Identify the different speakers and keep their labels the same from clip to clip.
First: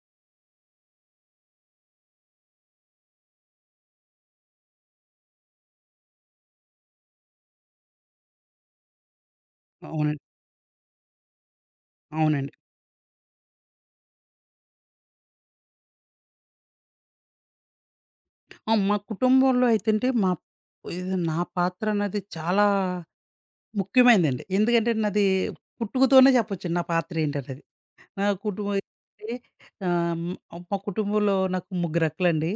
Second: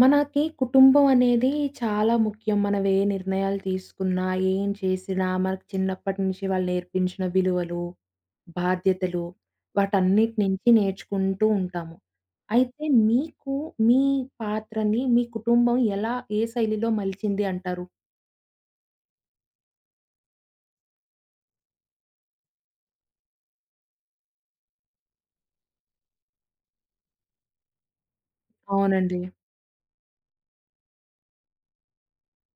Speaker 1: మనకి కుటుంబం అనేది చాలా ముఖ్యం. మనం ఏ నిర్ణయాలు తీసుకున్నా, ఏం చేసినా, మనకు చిన్నప్పటి నుంచి వాళ్ళు నేర్పించిన విలువలు, బాధ్యతలు
Speaker 2: అవునండి.
Speaker 1: వాటన్నిటి నుంచి నేర్చుకుంటూ ఉంటాము.
Speaker 2: అవునండి.
Speaker 1: అయితే మీకు మీ పాత్రని మీ కుటుంబం ఎలా ఏ శైలిలో మలిచింది అంటారు?
Speaker 2: మా కుటుంబంలో అయితంటే మా ఇది నా పాత్ర అన్నది చాలా ముఖ్యమైనదండి. ఎందుకంటే నాది పుట్టుకతోనే చెప్పొచ్చండి నా పాత్ర ఏంటనేది. నా కుటుంబం
Speaker 1: అవునండి.
Speaker 2: ఏంటంటే ఆహ్, మా కుటుంబంలో నాకు ముగ్గురక్కలండి.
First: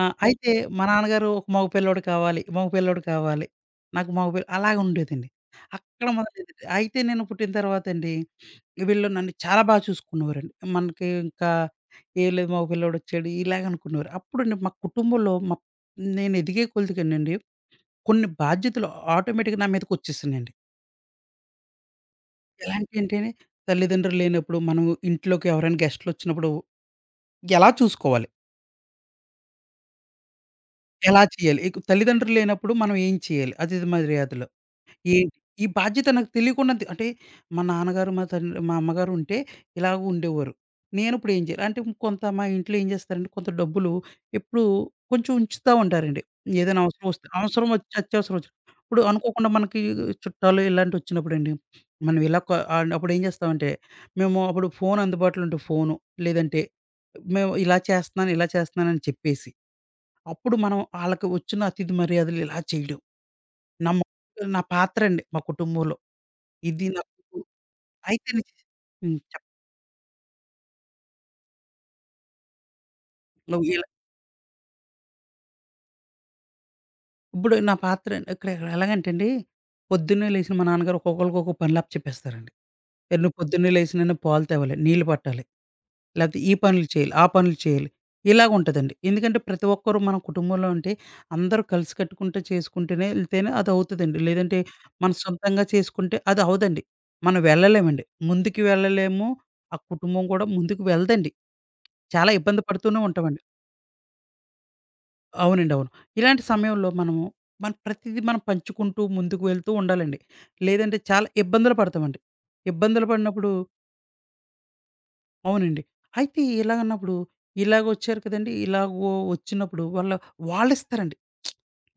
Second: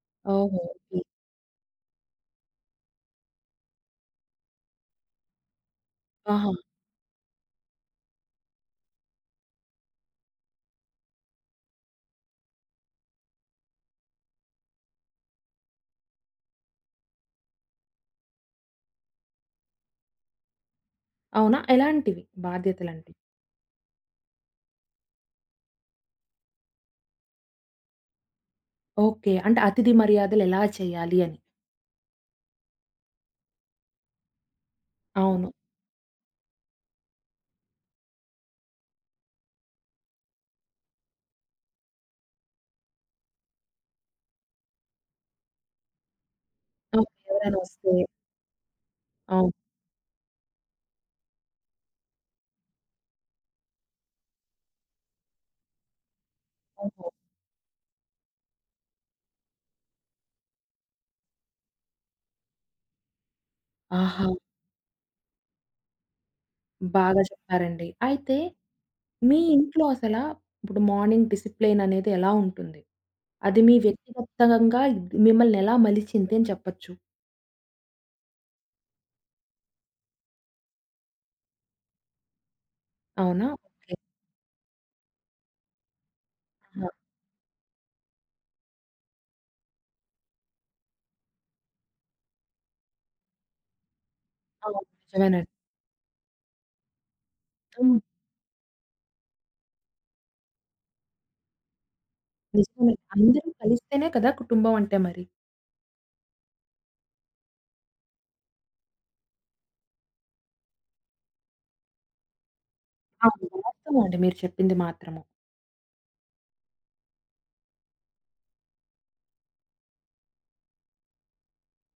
Speaker 2: అయితే
Speaker 1: ఓహో!
Speaker 2: మా
Speaker 1: ఓకే.
Speaker 2: నాన్నగారు ఒక మగ పిల్లోడు కావాలి, మగ పిల్లోడు కావాలి. నాకు మగ పిల్ల అలాగా ఉండేదండి. అక్కడ
Speaker 1: ఆహా!
Speaker 2: మొదలైందండి. అయితే నేను పుట్టిన తర్వాతండి, వీళ్ళు నన్ను చాలా బాగా చూసుకునేవారండి. మనకి ఇంకా ఏం లేదు మగ పిల్లోడొచ్చాడు ఇలాగ అనుకునేవారు. అప్పుడండి మా కుటుంబంలో నేను ఎదిగే కొలదికేనండి కొన్ని బాధ్యతలు ఆటోమేటిక్‌గా నా మీదకొచ్చేసినియండి.
Speaker 1: అవునా? ఎలాంటివి బాధ్యతలంటే?
Speaker 2: ఎలాంటియంటేనే తల్లిదండ్రులు లేనప్పుడు మనం ఇంట్లోకి ఎవరైనా గెస్ట్‌లొచ్చినప్పుడు ఎలా చూసుకోవాలి?
Speaker 1: ఓకే. అంటే అతిథి మర్యాదలు ఎలా చేయాలి
Speaker 2: ఎలా
Speaker 1: అని.
Speaker 2: చేయాలి? ఇక తల్లిదండ్రులు లేనప్పుడు మనం ఏం చేయాలి? అతిథి మర్యాదలు. ఏంటి?
Speaker 1: అవును.
Speaker 2: ఈ బాధ్యత నాకు తెలియకుండా అంటే మా నాన్నగారు, మా తండ్రి, మా అమ్మగారు ఉంటే ఇలాగ ఉండేవారు. నేను ఇప్పుడు ఏం చేయాలి? అంటే కొంత మా ఇంట్లో ఏం చేస్తారంటే కొంత డబ్బులు ఎప్పుడూ కొంచెం ఉంచుతా ఉంటారండి. ఏదైనా అవసరం
Speaker 1: ఓకే.
Speaker 2: వస్తే
Speaker 1: ఎవరైనా
Speaker 2: అవసరం
Speaker 1: వస్తే
Speaker 2: వచ్చి అత్యవసరం వచ్చి. ఇప్పుడు అనుకోకుండా
Speaker 1: అవును.
Speaker 2: మనకి చుట్టాలు ఇలాంటివి వచ్చినప్పుడండి, మనం ఇలా క అప్పుడు ఏం చేస్తామంటే మేము అప్పుడు ఫోన్ అందుబాటులో ఉంటే ఫోను, లేదంటే
Speaker 1: ఓహో!
Speaker 2: మేము ఇలా చేస్తున్నాను, ఇలా చేస్తున్నాను అని చెప్పేసి అప్పుడు మనం ఆళ్ళకి వచ్చిన అతిథి మర్యాదలు ఇలా చేయడం. నా మ
Speaker 1: ఆహా!
Speaker 2: నా పాత్రండి మా కుటుంబంలో. ఇది
Speaker 1: బాగా
Speaker 2: నాకు
Speaker 1: చెప్పారండి.
Speaker 2: అయితే
Speaker 1: అయితే
Speaker 2: నే హ్మ్.
Speaker 1: మీ ఇంట్లో అసలా ఇప్పుడు మార్నింగ్ డిసిప్లిన్ అనేది ఎలా ఉంటుంది? అది
Speaker 2: చెప్పండి.
Speaker 1: మీ వ్యక్తిగతంగా ఇది మిమ్మల్ని ఎలా మలిచింది అని చెప్పొచ్చు.
Speaker 2: ఇప్పుడు నా పాత్ర అండి. ఇక్కడ ఎలాగంటే అండి, పొద్దున్నే లేసిన మా నాన్నగారు ఒక్కొక్కళ్ళకి ఒక్కో పనులు అప్పచెప్పేస్తారండి. "ఏ నువ్వు
Speaker 1: అవునా?
Speaker 2: పొద్దున్నే లేసి
Speaker 1: ఓకే.
Speaker 2: నేను పాలు తేవాలి, నీళ్లు పట్టాలి, లేకపోతే ఈ పనులు
Speaker 1: ఆ!
Speaker 2: చేయాలి, ఆ పనులు చేయాలి. ఇలాగుంటదండి. ఎందుకంటే ప్రతి ఒక్కరు మన కుటుంబంలో అంటే అందరూ కలిసి కట్టుకుంటే చేసుకుంటేనే ఎళ్తేనే అదవుతదండి. లేదంటే
Speaker 1: అవును.
Speaker 2: మనం
Speaker 1: నిజమేనండి.
Speaker 2: సొంతంగా చేసుకుంటే అదవ్వదండి. మనం
Speaker 1: హ్మ్.
Speaker 2: వెళ్ళలేమండి. ముందుకు వెళ్ళలేము. ఆ కుటుంబం కూడా ముందుకు వెళ్దండి. చాలా ఇబ్బంది
Speaker 1: నిజమే.
Speaker 2: పడుతూనే ఉంటామండి.
Speaker 1: అందరూ కలిస్తేనే కదా కుటుంబం అంటే మరి.
Speaker 2: అవునండి. అవును. ఇలాంటి సమయంలో మనము మన ప్రతీదీ మనం పంచుకుంటూ ముందుకు వెళ్తూ ఉండాలండి. లేదంటే చాలా ఇబ్బందులు పడతామండి. ఇబ్బందులు
Speaker 1: అవును.
Speaker 2: పడినప్పుడు
Speaker 1: వాస్తవం అండి మీరు చెప్పింది మాత్రము.
Speaker 2: అవునండి. అయితే ఇలాగన్నప్పుడు ఇలాగొచ్చారు కదండీ! ఇలాగొ వచ్చినప్పుడు వాళ్ళు వాళ్ళిస్తారండి.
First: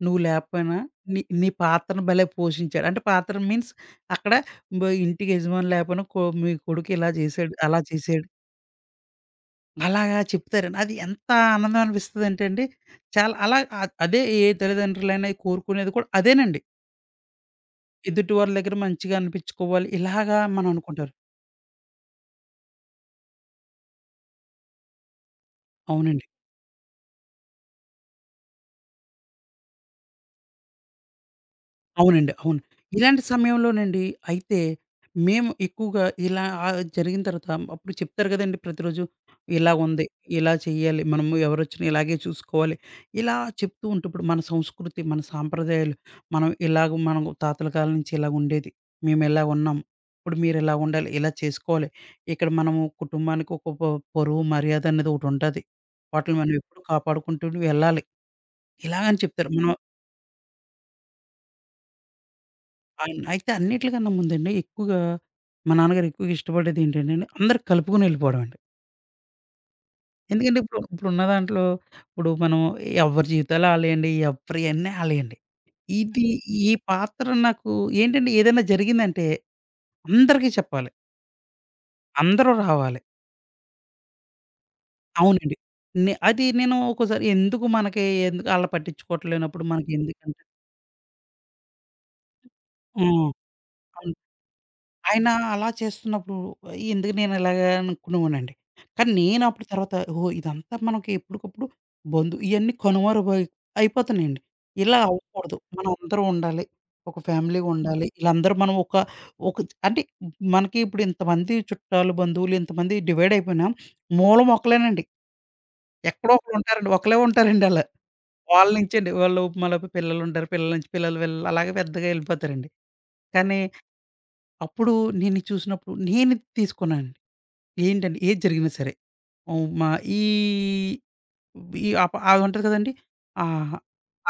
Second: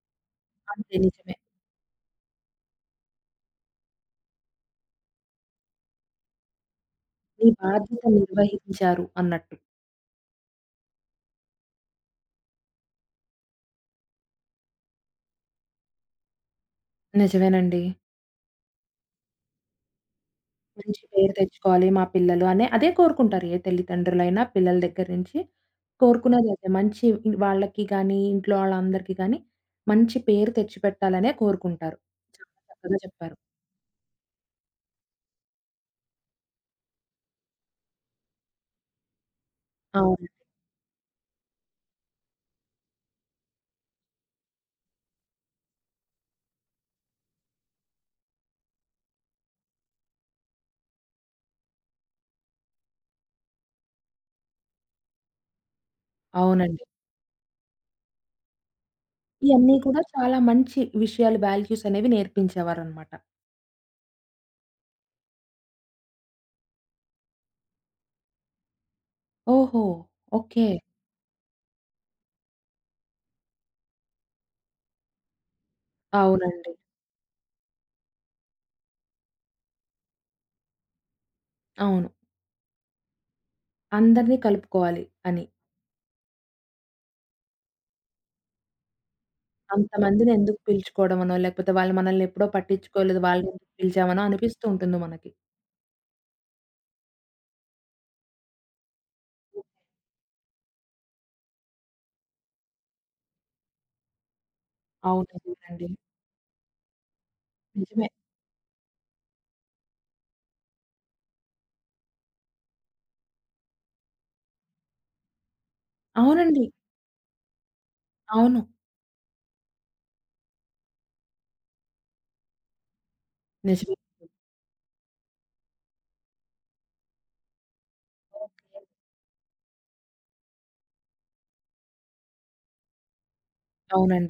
Speaker 2: నువ్వు లేకపోయినా
Speaker 1: అంతే
Speaker 2: నీ
Speaker 1: నిజమే.
Speaker 2: నీ పాత్రను భలే పోషించాడు. అంటే పాత్ర మీన్స్ అక్కడ ఇంటికి యజమాని లేకపోయినా మీ కొడుకు ఇలా
Speaker 1: మీ
Speaker 2: చేశాడు, అలా
Speaker 1: బాధ్యత
Speaker 2: చేశాడు.
Speaker 1: నిర్వహించారు అన్నట్టు.
Speaker 2: అలాగా చెప్తారండి. అది ఎంత ఆనందం అనిపిస్తదంటే అండి, చాలా అలా అదే ఏ తల్లిదండ్రులైనా కోరుకునేది కూడా అదేనండి.
Speaker 1: నిజమేనండి.
Speaker 2: ఎదుటి వాళ్ళ దగ్గర మంచిగా అనిపించుకోవాలి. ఇలాగా మనం
Speaker 1: మంచి
Speaker 2: అనుకుంటారు.
Speaker 1: పేరు తెచ్చుకోవాలి మా పిల్లలు అనే అదే కోరుకుంటారు. ఏ తల్లిదండ్రులైనా పిల్లల దగ్గర నుంచి
Speaker 2: అవునండి.
Speaker 1: కోరుకునేది అదే. మంచి వాళ్ళకి గానీ, ఇంట్లో వాళ్ళందరికీ గానీ మంచి పేరు తెచ్చిపెట్టాలనే కోరుకుంటారు.
Speaker 2: అవునండి.
Speaker 1: చాలా
Speaker 2: అవును.
Speaker 1: చక్కగా
Speaker 2: ఇలాంటి
Speaker 1: చెప్పారు.
Speaker 2: సమయంలోనండి అయితే మేము ఎక్కువగా ఇలా జరిగిన తర్వాత అప్పుడు చెప్తారు కదండీ ప్రతిరోజు. ఇలాగుంది.
Speaker 1: అవును.
Speaker 2: ఇలా చేయాలి. మనము ఎవరొచ్చినా ఇలాగే చూసుకోవాలి. ఇలా చెప్తూ ఉంటే ఇప్పుడు మన సంస్కృతి, మన సాంప్రదాయాలు మనం ఇలాగ మనం తాతల కాలం నుంచి ఇలాగుండేది. మేమిలా ఉన్నాం. ఇప్పుడు మీరిలా ఉండాలి. ఇలా చేసుకోవాలి. ఇక్కడ మనము కుటుంబానికి ఒక ప పరువు మర్యాద అనేది ఒకటుంటది. వాటిని మనం ఎప్పుడు
Speaker 1: అవునండి.
Speaker 2: కాపాడుకుంటూ వెళ్ళాలి. ఇలాగని చెప్తారు. మనం
Speaker 1: ఇయన్నీ కూడా చాలా మంచి విషయాలు, వాల్యూస్ అనేవి నేర్పించేవారనమాట.
Speaker 2: అవును. అయితే అన్నిట్లికన్నా ముందండి ఎక్కువగా మా నాన్నగారు ఎక్కువగా ఇష్టపడేది ఏంటంటేండి, అందరూ కలుపుకొని వెళ్ళిపోవడం అండి.
Speaker 1: ఓహో!
Speaker 2: ఎందుకంటే
Speaker 1: ఓకే.
Speaker 2: ఇప్పుడున్న దాంట్లో ఇప్పుడు మనం ఎవరి జీవితాలు ఆళ్ళయండి. ఎవరియన్నీ ఆళ్ళయండి. ఇది
Speaker 1: అవునండి.
Speaker 2: ఈ పాత్ర నాకు ఏంటంటే ఏదైనా జరిగిందంటే అందరికీ చెప్పాలి.
Speaker 1: అవును.
Speaker 2: అందరూ రావాలి.
Speaker 1: అందరిని కలుపుకోవాలి అని.
Speaker 2: అవునండి. నే అది నేను ఒక్కోసారి ఎందుకు మనకి ఎందుకు ఆళ్ళని పట్టించుకోవట్లేనప్పుడు
Speaker 1: అంతమందిని
Speaker 2: మనకెందుకంటే
Speaker 1: ఎందుకు పిలుచుకోవడమనో, లేకపోతే వాళ్ళు మనల్ని ఎప్పుడో పట్టించుకోలేదు,
Speaker 2: హ్మ్.
Speaker 1: వాళ్ళనెందుకు
Speaker 2: అవును.
Speaker 1: పిలిచామనో అనిపిస్తూ ఉంటుంది
Speaker 2: ఆయన
Speaker 1: మనకి.
Speaker 2: అలా చేస్తున్నప్పుడు ఎందుకు నేను ఇలాగ అనుకునేవాడినండి. కానీ నేను అప్పుడు తర్వాత ఓహో! ఇదంతా మనకి ఎప్పటికప్పుడు ఇయన్నీ కనుమరుగయి అయిపోతున్నాయండి. ఇలా
Speaker 1: అవును.
Speaker 2: అవ్వకూడదు.
Speaker 1: నిజమేనండి.
Speaker 2: మనందరం ఉండాలి. ఒక ఫ్యామిలీగా ఉండాలి.
Speaker 1: నిజమే.
Speaker 2: ఈళ్ళందరూ మనం ఒక ఒక అంటే మనకి ఇప్పుడు ఇంతమంది చుట్టాలు, బంధువులు ఇంతమంది డివైడ్ అయిపోయినా మూలం ఒకళ్ళేనండి. ఎక్కడో ఒకళ్ళు
Speaker 1: అవునండి.
Speaker 2: ఉంటారండి. ఒకళ్ళే ఉంటారండి ఆళ్ళ.
Speaker 1: అవును.
Speaker 2: వాళ్ళ నుంచండి. వాళ్ళు మళ్ళ పిల్లలుంటారు. పిల్లల నుంచి పిల్లలు వీళ్ళు అలాగే పెద్దగా ఎళ్ళిపోతారండి. కానీ
Speaker 1: నిజమే.
Speaker 2: అప్పుడు నేనిది చూసినప్పుడు నేనిది తీసుకున్నానండి. ఏంటంటే ఏది జరిగినా సరే. హ్మ్. మా ఈ ఈ అప ఆదుంటది కదండీ! ఆహ్,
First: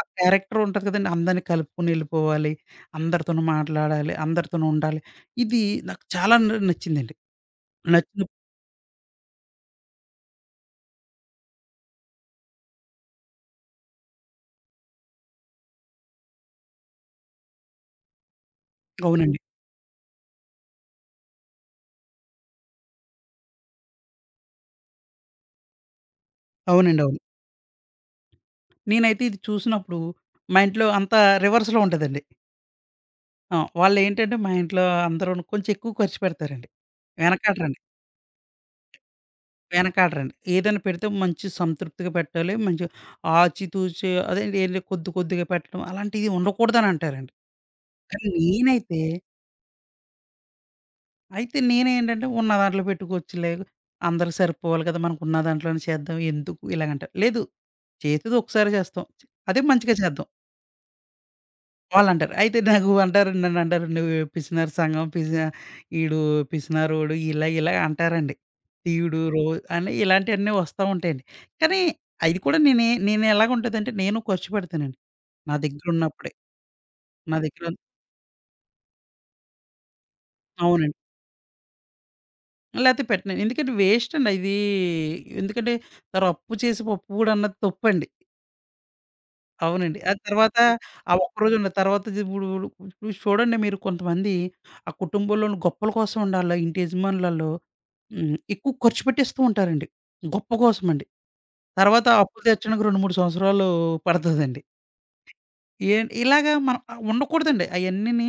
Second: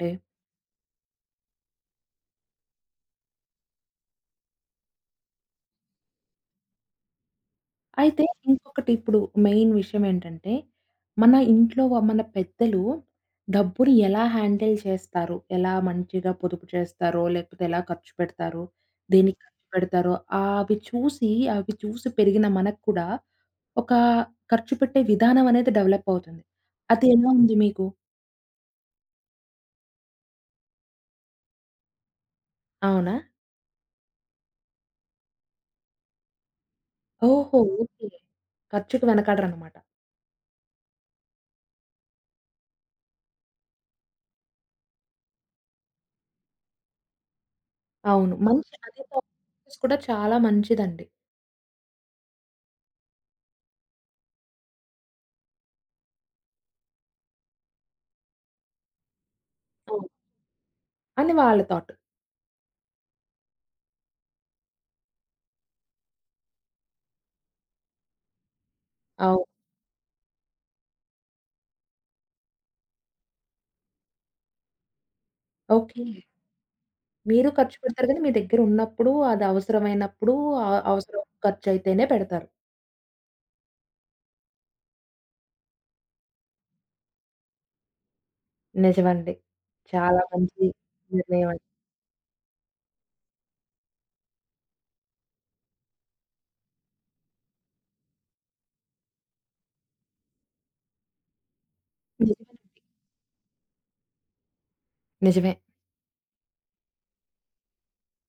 Speaker 2: ఆ క్యారెక్టర్ ఉంటది కదండీ! అందరిని కలుపుకొని ఎళ్ళిపోవాలి. అందరితోనూ మాట్లాడాలి. అందరితోనూ ఉండాలి. ఇది నాకు చాలా నచ్చిందండి.
Speaker 1: అయితే
Speaker 2: నచ్చిన
Speaker 1: ఇంకొకటి ఇప్పుడు మెయిన్ విషయం ఏంటంటే, మన ఇంట్లో మన పెద్దలు డబ్బుని ఎలా హ్యాండిల్ చేస్తారు? ఎలా మంచిగా పొదుపు చేస్తారో, లేకపోతే ఎలా ఖర్చు పెడతారో,
Speaker 2: అవునండి.
Speaker 1: దేనికి ఖర్చు పెడతారో, అవి చూసి, అవి చూసి పెరిగిన మనకు కూడా ఒక ఖర్చు పెట్టే విధానం అనేది డెవలప్ అవుతుంది.
Speaker 2: అవునండి.
Speaker 1: అది
Speaker 2: అవును.
Speaker 1: ఎలా ఉంది మీకు?
Speaker 2: నేనైతే ఇది చూసినప్పుడు మా ఇంట్లో అంతా రివర్స్‌లో ఉంటదండి.
Speaker 1: అవునా?
Speaker 2: ఆ! వాళ్ళేంటంటే మా ఇంట్లో అందరూను కొంచెం ఎక్కువ ఖర్చు పెడతారండి.
Speaker 1: ఓహో!
Speaker 2: వెనకాడరండి.
Speaker 1: ఓకే. ఖర్చుకి వెనకాడరనమాట.
Speaker 2: వెనకాడరండి. ఏదైనా పెడితే మంచి సంతృప్తిగా పెట్టాలి. మంచి ఆచితూచి అదేంటి ఏంటి కొద్ది కొద్దిగా పెట్టడం అలాంటివి ఉండకూడదని అంటారండి. కానీ
Speaker 1: అవును. మంచి
Speaker 2: నేనైతే
Speaker 1: అదే థాట్ ప్రాసెస్ కూడా చాలా మంచిదండి.
Speaker 2: అయితే నేనేంటంటే ఉన్న దాంట్లో పెట్టుకోవచ్చులే. అందరికి సరిపోవాలి కదా! మనకున్న దాంట్లోనే చేద్దాం. ఎందుకు ఇలాగంటారు. లేదు చేసేది ఒకసారి చేస్తాం. అదే మంచిగా
Speaker 1: అవును.
Speaker 2: చేద్దాం.
Speaker 1: అని వాళ్ళ థాట్.
Speaker 2: వాళ్ళంటారు. అయితే నాకు అంటారు నన్నంటారు "నువ్వు పిసినారి సంఘం ఈడు పిసినారోడు" ఇలా ఇలా అంటారండి. "ఈడు రో"
Speaker 1: అవును.
Speaker 2: అని ఇలాంటియన్నీ వస్తా ఉంటాయండి. కానీ అది కూడా నేను ఎలాగుంటదంటే నేను ఖర్చు పెడతానండి. నా
Speaker 1: ఓకే.
Speaker 2: దగ్గరున్నప్పుడే. నా
Speaker 1: మీరు
Speaker 2: దగ్గర
Speaker 1: ఖర్చు
Speaker 2: ఉన్న-
Speaker 1: పెడతారు గానీ, మీ దగ్గర ఉన్నప్పుడు, అది అవసరమైనప్పుడు
Speaker 2: అవునండి.
Speaker 1: అవసరం ఖర్చయితేనే పెడతారు.
Speaker 2: లేతే పెట్టను. ఎందుకంటే వేస్ట్ అండి అది. ఎందుకంటే తర్వాత అప్పు చేసి పప్పు గూడ అన్నది తప్పండి.
Speaker 1: నిజమండి.
Speaker 2: అవునండి. ఆ
Speaker 1: చాలా
Speaker 2: తర్వాత
Speaker 1: మంచి
Speaker 2: ఆ
Speaker 1: నిర్ణయం
Speaker 2: ఒక్కరోజు
Speaker 1: అది.
Speaker 2: ఉండదు. తర్వాత ఇది ఇప్పుడు ఇప్పుడు చూడండి మీరు కొంతమంది ఆ కుటుంబంలోని గొప్పల కోసం ఉండాలి ఇంటి యజమానులలో ఎక్కువ ఖర్చు పెట్టేస్తూ ఉంటారండి. గొప్ప కోసమండి. తర్వాత అప్పులు
Speaker 1: నిజమేనండి.
Speaker 2: తీర్చడానికి 2, 3 సంవత్సరాలు పడతదండి.
Speaker 1: నిజమే.
Speaker 2: ఇలాగా మనం ఉండకూడదండి. అయన్నీని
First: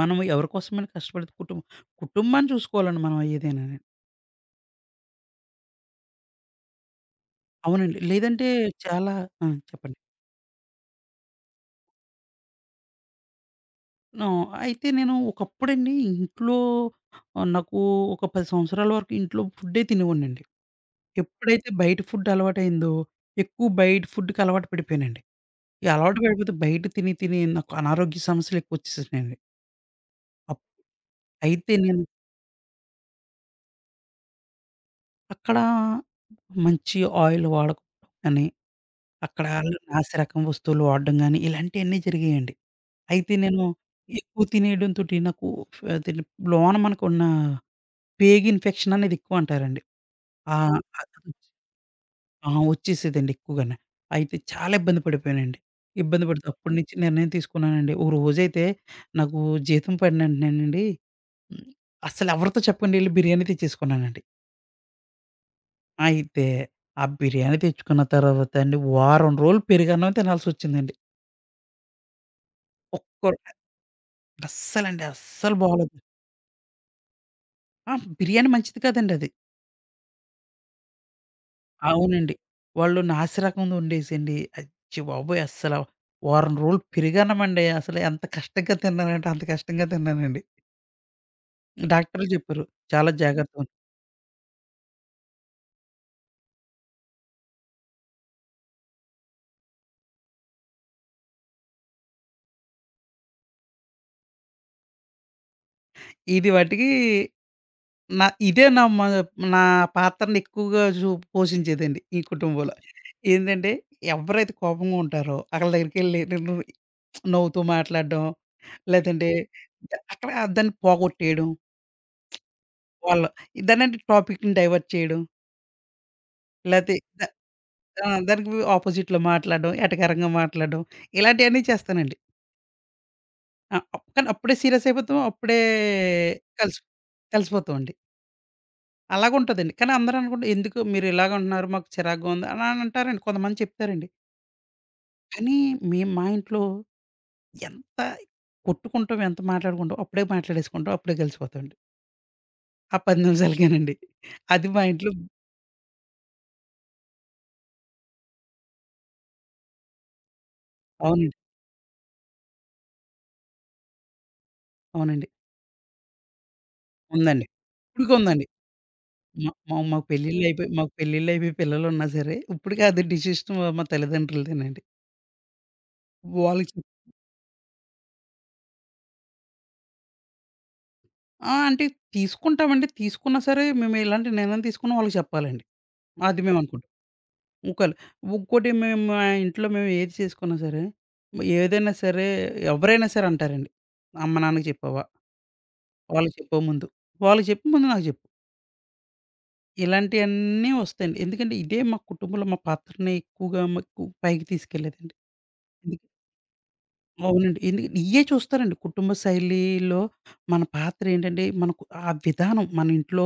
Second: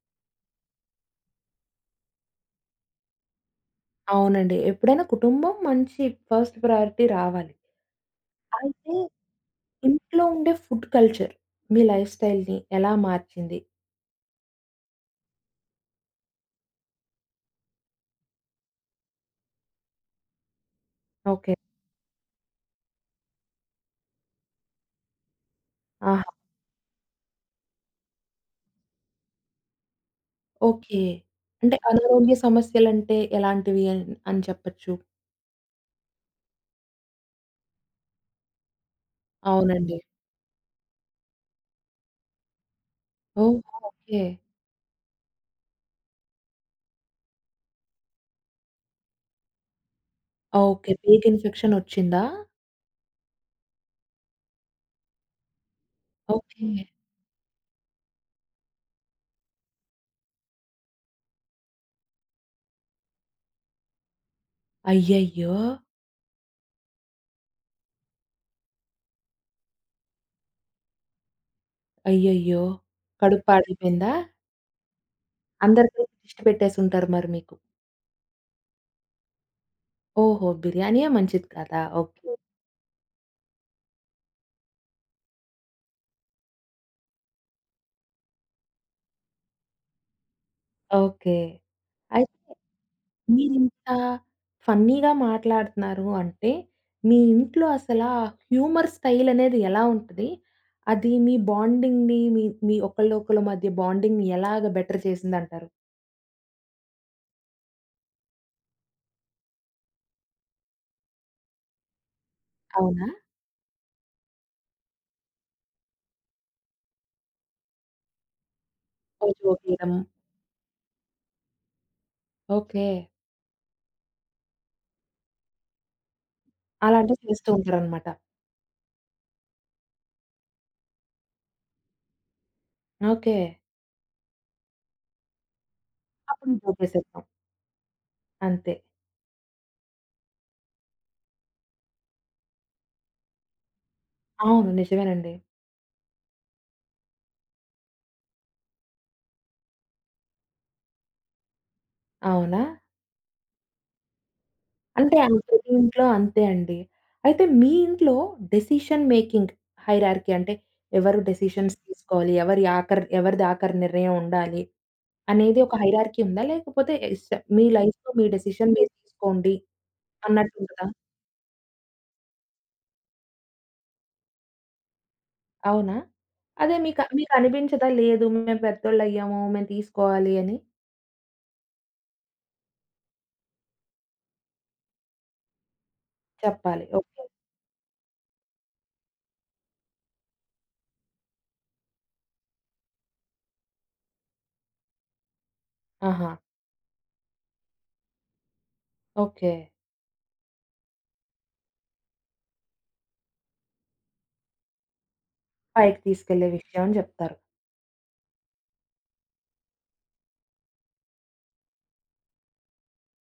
Speaker 2: మనం ఎవరి కోసమైనా కష్టపడేది కుటుంబం. కుటుంబాన్ని చూసుకోవాలండి మనం ఏదైనాని.
Speaker 1: అవునండి. ఎప్పుడైనా కుటుంబం మంచి ఫస్ట్ ప్రయారిటీ రావాలి.
Speaker 2: అవునండి. లేదంటే
Speaker 1: అయితే
Speaker 2: చాలా ఆ! చెప్పండి.
Speaker 1: ఇంట్లో ఉండే ఫుడ్ కల్చర్ మీ లైఫ్ స్టైల్‌ని ఎలా మార్చింది?
Speaker 2: అయితే నేను ఒకప్పుడండి ఇంట్లో నాకు ఒక 10 సంవత్సరాల వరకు ఇంట్లో ఫుడ్డే తినేవాడినండి.
Speaker 1: ఓకే.
Speaker 2: ఎప్పుడైతే బయట ఫుడ్ అలవాటయిందో, ఎక్కువ బయట ఫుడ్‌కి అలవాటు పడిపోయానండి. ఈ అలవాటు
Speaker 1: ఆహా!
Speaker 2: పడిపోతే బయట తిని తిని నాకు అనారోగ్య సమస్యలు ఎక్కువొచ్చేసినాయండి. Up
Speaker 1: okay.
Speaker 2: అయితే
Speaker 1: అంటే
Speaker 2: నేను
Speaker 1: అనారోగ్య సమస్యలంటే ఎలాంటివి అని చెప్పొచ్చు?
Speaker 2: అక్కడ మంచి ఆయిల్ వాడకపోవడం గాని, అక్కడ ఆళ్ళు
Speaker 1: అవునండి.
Speaker 2: నాసి రకం వస్తువులు వాడడం గాని ఇలాంటియన్నీ జరిగాయండి. అయితే
Speaker 1: ఓహో!
Speaker 2: నేను
Speaker 1: ఓకే.
Speaker 2: ఎక్కువ తినేయడంతోటి నాకు ఫ్ అదేంటి లోన మనకున్న పేగు ఇన్ఫెక్షన్ అనేది ఎక్కువ అంటారండి. ఆహ్,
Speaker 1: ఓకే. పేట్ ఇన్ఫెక్షనొచ్చిందా?
Speaker 2: ఆ! వచ్చేసేదండి ఎక్కువగానే. అయితే చాలా ఇబ్బంది పడిపోయానండి. ఇబ్బంది పడితే
Speaker 1: ఓకే.
Speaker 2: అప్పటి నుంచి నిర్ణయం తీసుకున్నానండి. ఒక రోజైతే నాకు జీతం పడిన వెంటనేనండి హ్మ్. అస్సలెవరితో చెప్పకుండా ఎళ్లి బిర్యానీ తెచ్చేసుకున్నానండి.
Speaker 1: అయ్యయ్యో!
Speaker 2: అయితే ఆ బిర్యానీ తెచ్చుకున్న తర్వాత అండి వారం రోజులు పెరుగన్నం తినాల్సొచ్చిందండి.
Speaker 1: అయ్యయ్యో!
Speaker 2: ఒక్క
Speaker 1: కడుపు పాడైపోయిందా?
Speaker 2: అస్సలండి అస్సలు
Speaker 1: అందరి
Speaker 2: బాలేదు.
Speaker 1: కలిపి దిష్టి పెట్టేసుంటారు మరి మీకు.
Speaker 2: ఆ! బిర్యానీ మంచిది కాదండది.
Speaker 1: ఓహో! బిర్యానీయే మంచిది కాదా? ఓకే.
Speaker 2: అవునండి. వాళ్ళు నాసి రకందొండేసండి అచ్చి బాబోయ్! వారం రోజులు పెరుగన్నమండి అసలు ఎంత కష్టంగా తిన్నానంటే అంత కష్టంగా తిన్నానండి.
Speaker 1: ఓకే. అయి
Speaker 2: డాక్టర్లు చెప్పారు చాలా జాగ్రత్త
Speaker 1: మీరింత ఫన్నీగా మాట్లాడుతున్నారు అంటే, మీ ఇంట్లో అసలా హ్యూమర్ స్టైల్ అనేది ఎలా ఉంటది? అది మీ బాండింగ్‌ని మీ మీ ఒకళ్ళు ఒకళ్ళ మధ్య బాండింగ్‌ని ఎలాగ బెటర్ చేసిందంటారు?
Speaker 2: ఇది మటికి నా ఇదే నా మ నా పాత్రని ఎక్కువగా పోషించేదండి ఈ కుటుంబంలో.
Speaker 1: అవునా?
Speaker 2: ఏందంటే ఎవరైతే కోపంగా ఉంటారో ఆళ్ళ దగ్గరికెళ్ళి నేను నవ్వుతూ మాట్లాడడం, లేదంటే
Speaker 1: ఓహ్! జోక్ ఎయడం.
Speaker 2: అక్కడ దాన్ని పోగొట్టేయడం.
Speaker 1: ఓకే.
Speaker 2: వాళ్ళు దాన్నంటే టాపిక్‌ని డైవర్ట్ చేయడం. లేతే
Speaker 1: అలాంటి
Speaker 2: ద
Speaker 1: చేస్తూ ఉంటారనమాట.
Speaker 2: ఆ! దానికి ఆపోజిట్‌లో మాట్లాడడం, ఎటకారంగా మాట్లాడడం ఇలాంటియన్నీ చేస్తానండి.
Speaker 1: ఓకే.
Speaker 2: ఆ! అప్ కానీ అప్పుడే సీరియస్ అయిపోతాం. అప్పుడే
Speaker 1: అప్పుడు
Speaker 2: కలిసి
Speaker 1: జోకేసేస్తాం.
Speaker 2: కలిసిపోతామండి.
Speaker 1: అంతే.
Speaker 2: అలాగుంటదండి. కానీ అందరూ అనుకుంట ఎందుకు మీరిలాగంటున్నారు మాకు చిరాగ్గా ఉంది అలా అని అంటారండి. కొంతమంది చెప్తారండి.
Speaker 1: అవును. నిజమేనండి.
Speaker 2: కానీ మేము మా ఇంట్లో ఎంత కొట్టుకుంటాం, ఎంత మాట్లాడుకుంటాం అప్పుడే మాట్లాడేసుకుంటాం, అప్పుడే కలిసిపోతామండి.
Speaker 1: అవునా?
Speaker 2: ఆ 10 నిమిషాలకేనండి. అది మా ఇంట్లో
Speaker 1: అంతే అండి. ప్రతి ఇంట్లో అంతే అండి. అయితే మీ ఇంట్లో డెసిషన్ మేకింగ్ హైరార్కీ అంటే ఎవరు
Speaker 2: అవునండి.
Speaker 1: డెసిషన్స్ తీసుకోవాలి? ఎవరి ఆఖరి ఎవరిది ఆఖరి నిర్ణయం ఉండాలి?
Speaker 2: అవునండి.
Speaker 1: అనేది ఒక హైరార్కీ ఉందా? లేకపోతే ఇష్ట
Speaker 2: ఉందండి.
Speaker 1: మీ లైఫ్‌లో మీ
Speaker 2: ఇప్పటికుందండి.
Speaker 1: డెసిషన్ మీరు
Speaker 2: మా
Speaker 1: తీసుకోండి
Speaker 2: మా మాకు పెళ్ళిళ్ళయిపోయి
Speaker 1: అన్నట్టుంటదా?
Speaker 2: పిల్లలున్నా సరే, ఇప్పటికి అది డిసిషన్ మా తల్లిదండ్రులదేనండి.
Speaker 1: అవునా?
Speaker 2: వాళ్ళకి
Speaker 1: అదే
Speaker 2: చెప్
Speaker 1: మీకు మీకనిపించదా? లేదు మేము పెద్దోళ్ళయ్యాము. మేము తీసుకోవాలి అని
Speaker 2: ఆ! అంటే తీసుకుంటామండి. తీసుకున్నా సరే మేము ఎలాంటి నిర్ణయం తీసుకున్నా వాళ్ళకి చెప్పాలండి. అది
Speaker 1: చెప్పాలి.
Speaker 2: మేమనుకుంటాం.
Speaker 1: ఓకే.
Speaker 2: ముక్కలు. ఇంకోటి మేము మా ఇంట్లో మేము ఏది చేసుకున్నా సరే, ఏదైనా సరే ఎవరైనా సరే అంటారండి. అమ్మ, నాన్నకి చెప్పావా?
Speaker 1: ఆహా!
Speaker 2: వాళ్ళకి చెప్పే ముందు. వాళ్ళకి చెప్పే ముందు నాకు చెప్పు.
Speaker 1: ఓకే.
Speaker 2: ఇలాంటియన్నీ వస్తాయండి. ఎందుకంటే ఇదే మా కుటుంబంలో మా పాత్రని ఎక్కువగా మాకు పైకి తీసుకెళ్ళేదండి.
Speaker 1: పైకి తీసుకెళ్ళే విషయం అని చెప్తారు.
Speaker 2: అవునండి. ఎందుకు ఇయ్యే చూస్తారండి. కుటుంబ శైలిలో మన పాత్ర ఏంటంటే, మనకు ఆ విధానం మన ఇంట్లో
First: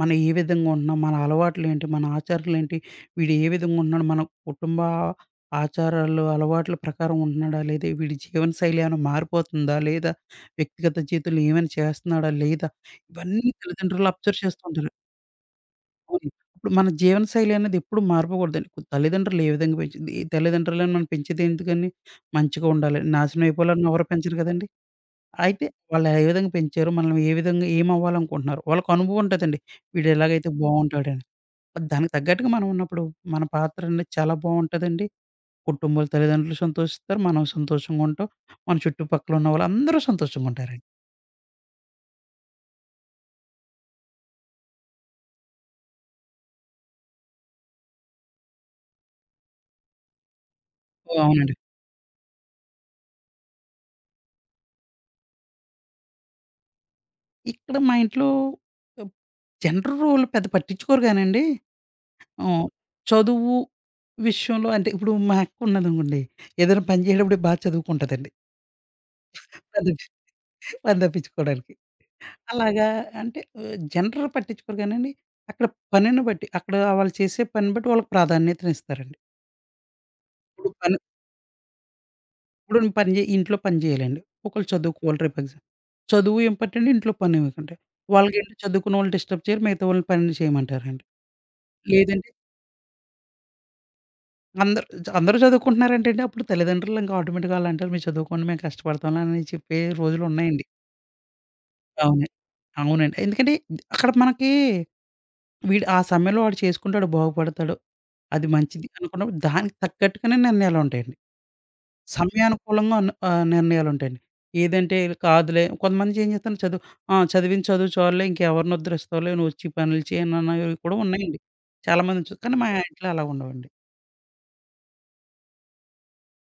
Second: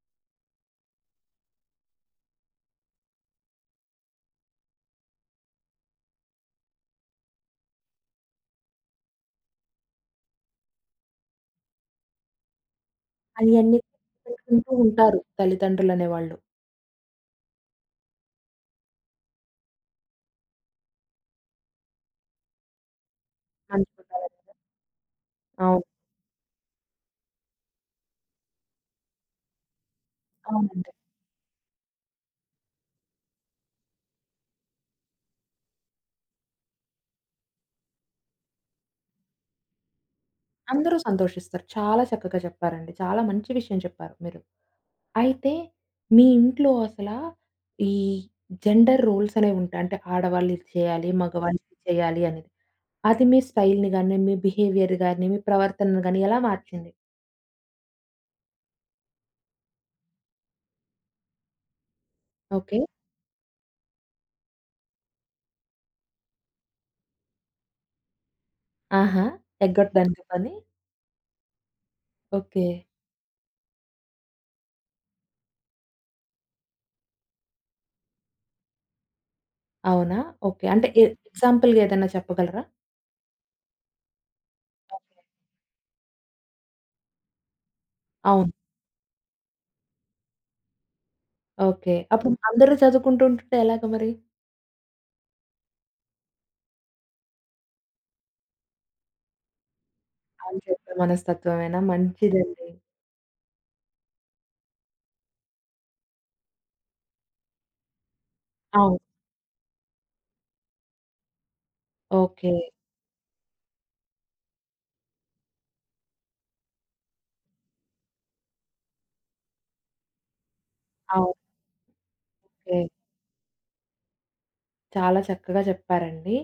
Speaker 2: మనం ఏ విధంగా ఉంటున్నాం, మన అలవాట్లేంటి, మన ఆచారాలేంటి, వీడు ఏ విధంగా ఉంటున్నాడు, మన కుటుంబ ఆచారాలు, అలవాట్ల ప్రకారం ఉంటున్నాడా? లేదా వీడి జీవన శైలి ఏమైనా మారిపోతుందా? లేదా వ్యక్తిగత జీవితంలో ఏమైనా చేస్తున్నాడా? లేదా? ఇవన్నీ
Speaker 1: అయన్నీ
Speaker 2: తల్లిదండ్రులు అబ్జర్వ్ చేస్తూ
Speaker 1: గుర్తుపెట్టుకుంటూ
Speaker 2: ఉంటారు.
Speaker 1: ఉంటారు తల్లిదండ్రులనే
Speaker 2: అవును.
Speaker 1: వాళ్ళు.
Speaker 2: ఇప్పుడు మన జీవన శైలి అనేది ఎప్పుడు మారిపోకూడదండి. తల్లిదండ్రులు ఏ విధంగా పెంచింది ఈ తల్లిదండ్రులను మనం పెంచేది ఎందుకని మంచిగా ఉండాలి. నాశనం అయిపోవాలని
Speaker 1: మంచి
Speaker 2: ఎవరు పెంచరు కదండీ! అయితే
Speaker 1: అవును.
Speaker 2: వాళ్ళు ఏ విధంగా పెంచారు, మనం ఏ విధంగా ఏమవ్వాలనుకుంటున్నారు. వాళ్ళకి అనుభవం ఉంటదండి. వీడు ఎలాగైతే
Speaker 1: అవునండి.
Speaker 2: బావుంటాడని. దానికి తగ్గట్టుగా మనం ఉన్నప్పుడు మన పాత్ర అనేది చాలా బావుంటదండి. కుటుంబాలు, తల్లిదండ్రులు సంతోషిస్తారు. మనం సంతోషంగా ఉంటాం. మన చుట్టుపక్కల ఉన్న వాళ్ళందరూ సంతోషంగా ఉంటారండి.
Speaker 1: అందరూ సంతోషిస్తారు. చాలా చక్కగా చెప్పారండి. చాలా మంచి విషయం చెప్పారు మీరు. అయితే మీ ఇంట్లో అసలా ఈ జెండర్ రోల్స్ అనేవి ఉంటాయి. అంటే ఆడవాళ్ళు ఇది చేయాలి,
Speaker 2: ఓ, అవునండి.
Speaker 1: మగవాళ్ళు ఇది చేయాలి అనేది. అది మీ స్టైల్‌ని గాని, మీ బిహేవియర్ గాని, మీ ప్రవర్తనను గాని ఎలా మార్చింది?
Speaker 2: ఇక్కడ మా ఇంట్లో జెండర్ రోల్ పెద్ద పట్టించుకోరు గానండి. హ్మ్.
Speaker 1: ఓకే.
Speaker 2: చదువు విషయంలో అంటే ఇప్పుడు మా అక్క ఉన్నదనుకోండి. ఏదైనా పని చేసేటప్పుడు బాగా చదువుకుంటదండి.
Speaker 1: ఆహా!
Speaker 2: పని
Speaker 1: ఎగ్గొట్టడానికి పని.
Speaker 2: పని తప్పించుకోవడానికి.
Speaker 1: ఓకే.
Speaker 2: అలాగా అంటే జనరల్ పట్టించుకోరు కానండి. అక్కడ పనిని బట్టి అక్కడ వాళ్ళు చేసే పనిని బట్టి వాళ్ళకి ప్రాధాన్యతనిస్తారండి.
Speaker 1: అవునా? ఓకే.
Speaker 2: ఇప్పుడు
Speaker 1: అంటే
Speaker 2: పని
Speaker 1: ఎ ఎగ్జాంపుల్‌గా ఏదైనా చెప్పగలరా?
Speaker 2: ఇప్పుడు పని చే ఇంట్లో పని చేయాలండి. ఒకళ్ళు
Speaker 1: ఓకే.
Speaker 2: చదువుకోవాలి రేపు ఎగ్జామ్. చదువు ఇంపార్టెంట్ ఇంట్లో పని ఇంపార్టెంట్.
Speaker 1: అవును.
Speaker 2: వాళ్ళకేంటి చదువుకున్న వాళ్ళు డిస్టర్బ్ చేయరు. మిగతా వాళ్ళని పనులు చేయమంటారండి.
Speaker 1: ఓకే.
Speaker 2: లేదంటే
Speaker 1: అప్పుడు అందరూ చదువుకుంటూ ఉంటుంటే ఎలాగ మరి?
Speaker 2: అందరూ చదువుకుంటున్నారంటేండి, అప్పుడు తల్లిదండ్రులు ఇంక ఆటోమేటిక్‌గా ఆళ్ళంటారు, "మీరు చదువుకోండి మేము కష్టపడతాంలే" అని చెప్పే
Speaker 1: అని
Speaker 2: రోజులున్నాయండి.
Speaker 1: చెప్పే మనస్తత్వమేనా?
Speaker 2: అవును.
Speaker 1: మంచిదండి.
Speaker 2: అవునండి. ఎందుకంటే అక్కడ మనకి వీడు ఆ సమయంలో వాడు చేసుకుంటాడు, బాగుపడతాడు, అది మంచిది
Speaker 1: అవును.
Speaker 2: అనుకున్నప్పుడు దానికి తగ్గట్టుగానే నిర్ణయాలుంటాయండి.
Speaker 1: ఓకే.
Speaker 2: సమయానుకూలంగా నిర్ణయాలుంటాయండి. ఏదంటే కాదులే కొంతమంది ఏం చేత్తారు చదువు ఆ! చదివిన చదువు చాలులే ఇంకెవరిని ఉద్ధరిస్తావులే, నువ్వొచ్చి పనులు చేయనన్నవి కూడా
Speaker 1: ఆ!
Speaker 2: ఉన్నాయండి. చాలామందిని చూ కానీ మా
Speaker 1: ఓకే.
Speaker 2: ఇంట్లో అలా ఉండవండి.
Speaker 1: చాలా చక్కగా చెప్పారండి.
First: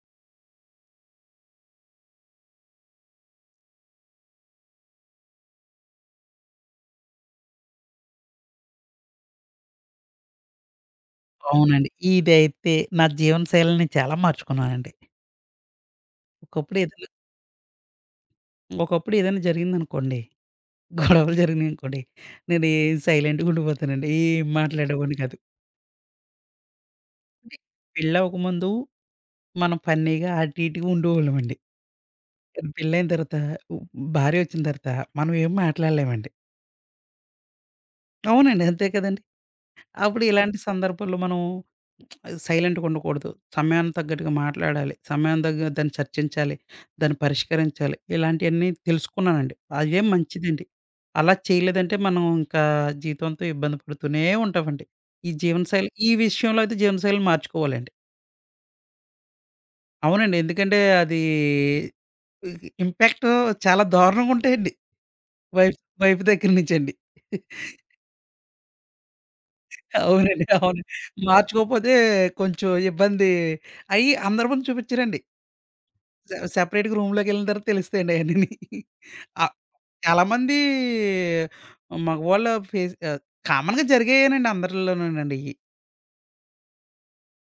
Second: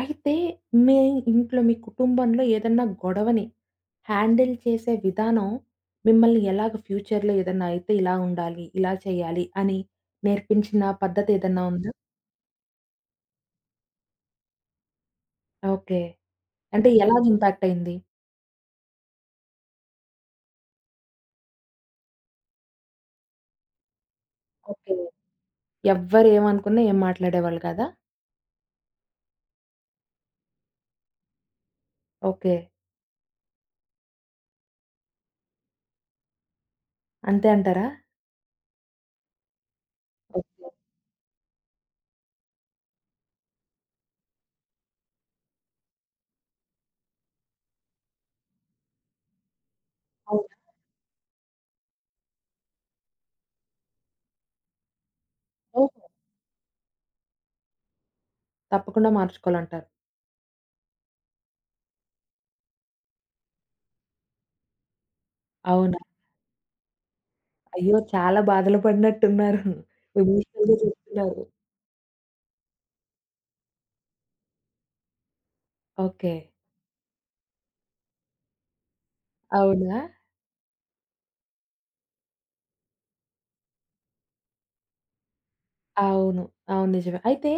Speaker 1: అయితే మీ ఇంట్లో, మీ కుటుంబంలో ఏదన్నా గొడవని హ్యాండిల్ చేసే విధానం మిమ్మల్ని ఎలాగ ఫ్యూచర్‌లో ఏదన్నా అయితే ఇలా ఉండాలి, ఇలా చేయాలి అని నేర్పించిన పద్ధతి ఏదన్నా
Speaker 2: అవునండి.
Speaker 1: ఉందా?
Speaker 2: ఇదైతే నా జీవనశైలిని చాలా మార్చుకున్నానండి.
Speaker 1: ఓకే.
Speaker 2: ఒకప్పుడు
Speaker 1: అంటే
Speaker 2: ఏదైనా
Speaker 1: ఎలాగ ఇంపాక్ట్ అయింది?
Speaker 2: ఒకప్పుడు ఏదైనా జరిగిందనుకోండి, గొడవలు జరిగినాయనుకోండి, నేను ఏం సైలెంట్‌గా ఉండిపోతానండి. ఏం
Speaker 1: ఓకే.
Speaker 2: మాట్లాడేవాడిని కాదు.
Speaker 1: ఎవ్వరు ఏమనుకున్నా ఏం
Speaker 2: అంటే
Speaker 1: మాట్లాడేవాళ్ళు కాదా?
Speaker 2: పెళ్ళవ్వక ముందు మనం ఫన్నీగా అటు ఇటుగా ఉండేవాళ్ళమండి.
Speaker 1: ఓకే.
Speaker 2: కానీ పెళ్ళైన తర్వాత ఉ భార్య వచ్చిన తర్వాత మనం ఏం మాట్లాడలేమండి.
Speaker 1: అంతే అంటారా?
Speaker 2: అవునండి. అంతే కదండీ! అప్పుడు ఇలాంటి
Speaker 1: ఓకే.
Speaker 2: సందర్భాల్లో మనం అది సైలెంట్‌గా ఉండకూడదు. సమయానికి తగ్గట్టుగా మాట్లాడాలి. సమయం దగ్గర దాన్ని చర్చించాలి. దాన్ని పరిష్కరించాలి. ఇలాంటియన్నీ తెలుసుకున్నానండి. అదే మంచిదండి.
Speaker 1: అవునా?
Speaker 2: అలా చేయలేదంటే మనం ఇంకా జీవితంతో ఇబ్బంది పడుతూనే ఉంటామండి. ఈ జీవనశైలి
Speaker 1: ఓహో!
Speaker 2: ఈ విషయంలో అయితే జీవనశైలిని మార్చుకోవాలండి.
Speaker 1: తప్పకుండా మార్చుకోవాలంటారు.
Speaker 2: అవునండి. ఎందుకంటే అది ఇంపాక్ట్ చాలా దారుణంగా ఉంటాయండి. వైఫ్
Speaker 1: అవును.
Speaker 2: వైఫ్ దగ్గర నుంచండి.
Speaker 1: అయ్యో! చాలా బాధలు పడినట్టున్నారు.
Speaker 2: అవునండి.
Speaker 1: ఎమోషనల్‌గా
Speaker 2: అవును.
Speaker 1: చెప్తున్నారు.
Speaker 2: మార్చుకోకపోతే కొంచెం ఇబ్బంది అయ్యి అందరి ముందు చూపించరండి.
Speaker 1: ఓకే.
Speaker 2: సెపరేట్‌గా రూమ్‌లోకెళ్ళిన తర్వాత తెలుస్తాయండి అయన్నీని. ఆహ్,
Speaker 1: అవునా?
Speaker 2: చాలామంది మగవాళ్ళ ఫేస్ కామన్‌గా జరిగాయేనండి అందరిలోనేనండియి.
Speaker 1: అవును. అవును. నిజమే. అయితే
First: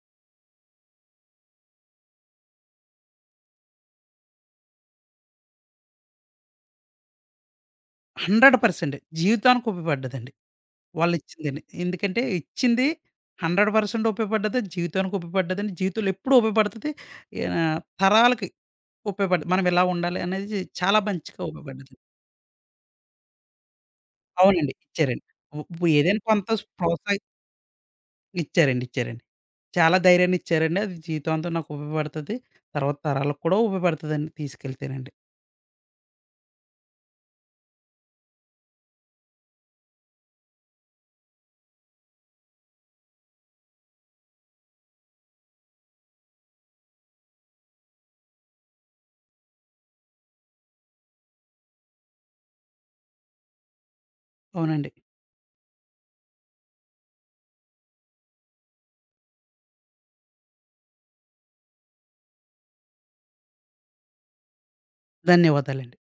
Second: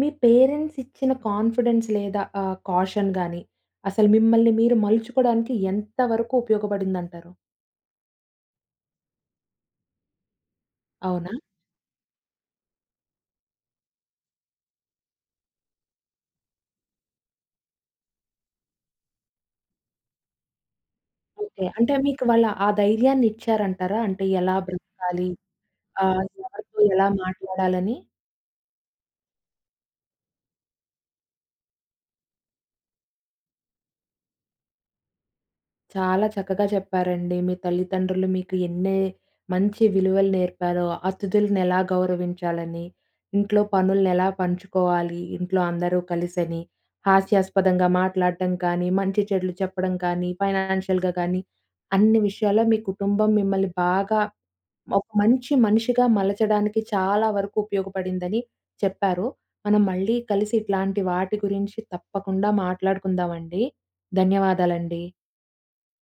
Speaker 1: మీ పేరెంట్స్ ఇచ్చిన కాన్ఫిడెన్స్ లేదా కాషన్ గాని, అసలు మిమ్మల్ని మీరు మలుచుకోవడానికి ఎంత వరకు ఉపయోగపడిందంటారు?
Speaker 2: 100% జీవితానికి ఉపయోగపడ్డదండి.
Speaker 1: అవునా?
Speaker 2: వాళ్ళిచ్చిందని. ఎందుకంటే ఇచ్చింది 100% ఉపయోగపడ్డది. జీవితానికి ఉపయోగపడ్డదండి. జీవితంలో ఎప్పుడు ఉపయోగపడతది. తరాలకి ఉపయోగపడ్డది. మనం ఇలా ఉండాలి అనేది చాలా మంచిగా
Speaker 1: ఓకే. అంటే
Speaker 2: ఉపయోగపడ్డది.
Speaker 1: మీకు వాళ్ళ ఆ ధైర్యాన్ని ఇచ్చారంటారా? అంటే ఎలా
Speaker 2: అవునండి. ఇచ్చారండి.
Speaker 1: బ్రతకాలి?
Speaker 2: ఇప్పుడు ఏదైనా కొంత
Speaker 1: ఎవరితో ఎలా
Speaker 2: ప్రోత్సాహం
Speaker 1: మాట్లాడాలని?
Speaker 2: ఇచ్చారండి. ఇచ్చారండి. చాలా ధైర్యాన్నిచ్చారండి. అది జీవితాంతం నాకు ఉపయోగపడతది. తర్వాత తరాలకు కూడా ఉపయోగపడతదండి తీసుకెళ్తేనండి.
Speaker 1: చాలా చక్కగా చెప్పారండి. మీ తల్లిదండ్రులు మీకు ఎన్ని మంచి విలువలు నేర్పారో, అతిథులనెలా గౌరవించాలని, ఇంట్లో పనులనెలా పంచుకోవాలి, ఇంట్లో అందరూ కలిసని, హాస్యాస్పదంగా మాట్లాడటం కానీ, మంచి చెడులు చెప్పడం కానీ, ఫైనాన్షియల్‌గా కానీ, అన్ని విషయాల్లో మీ కుటుంబం మిమ్మల్ని బాగా
Speaker 2: అవునండి.
Speaker 1: ఒక మంచి మనిషిగా మలచడానికి చాలా వరకు ఉపయోగపడిందని చెప్పారు. మనం మళ్ళీ కలిసి ఇట్లాంటి వాటి గురించి తప్పకుండా మాట్లాడుకుందామండి. ధన్యవాదాలండి.
Speaker 2: ధన్యవాదాలండి.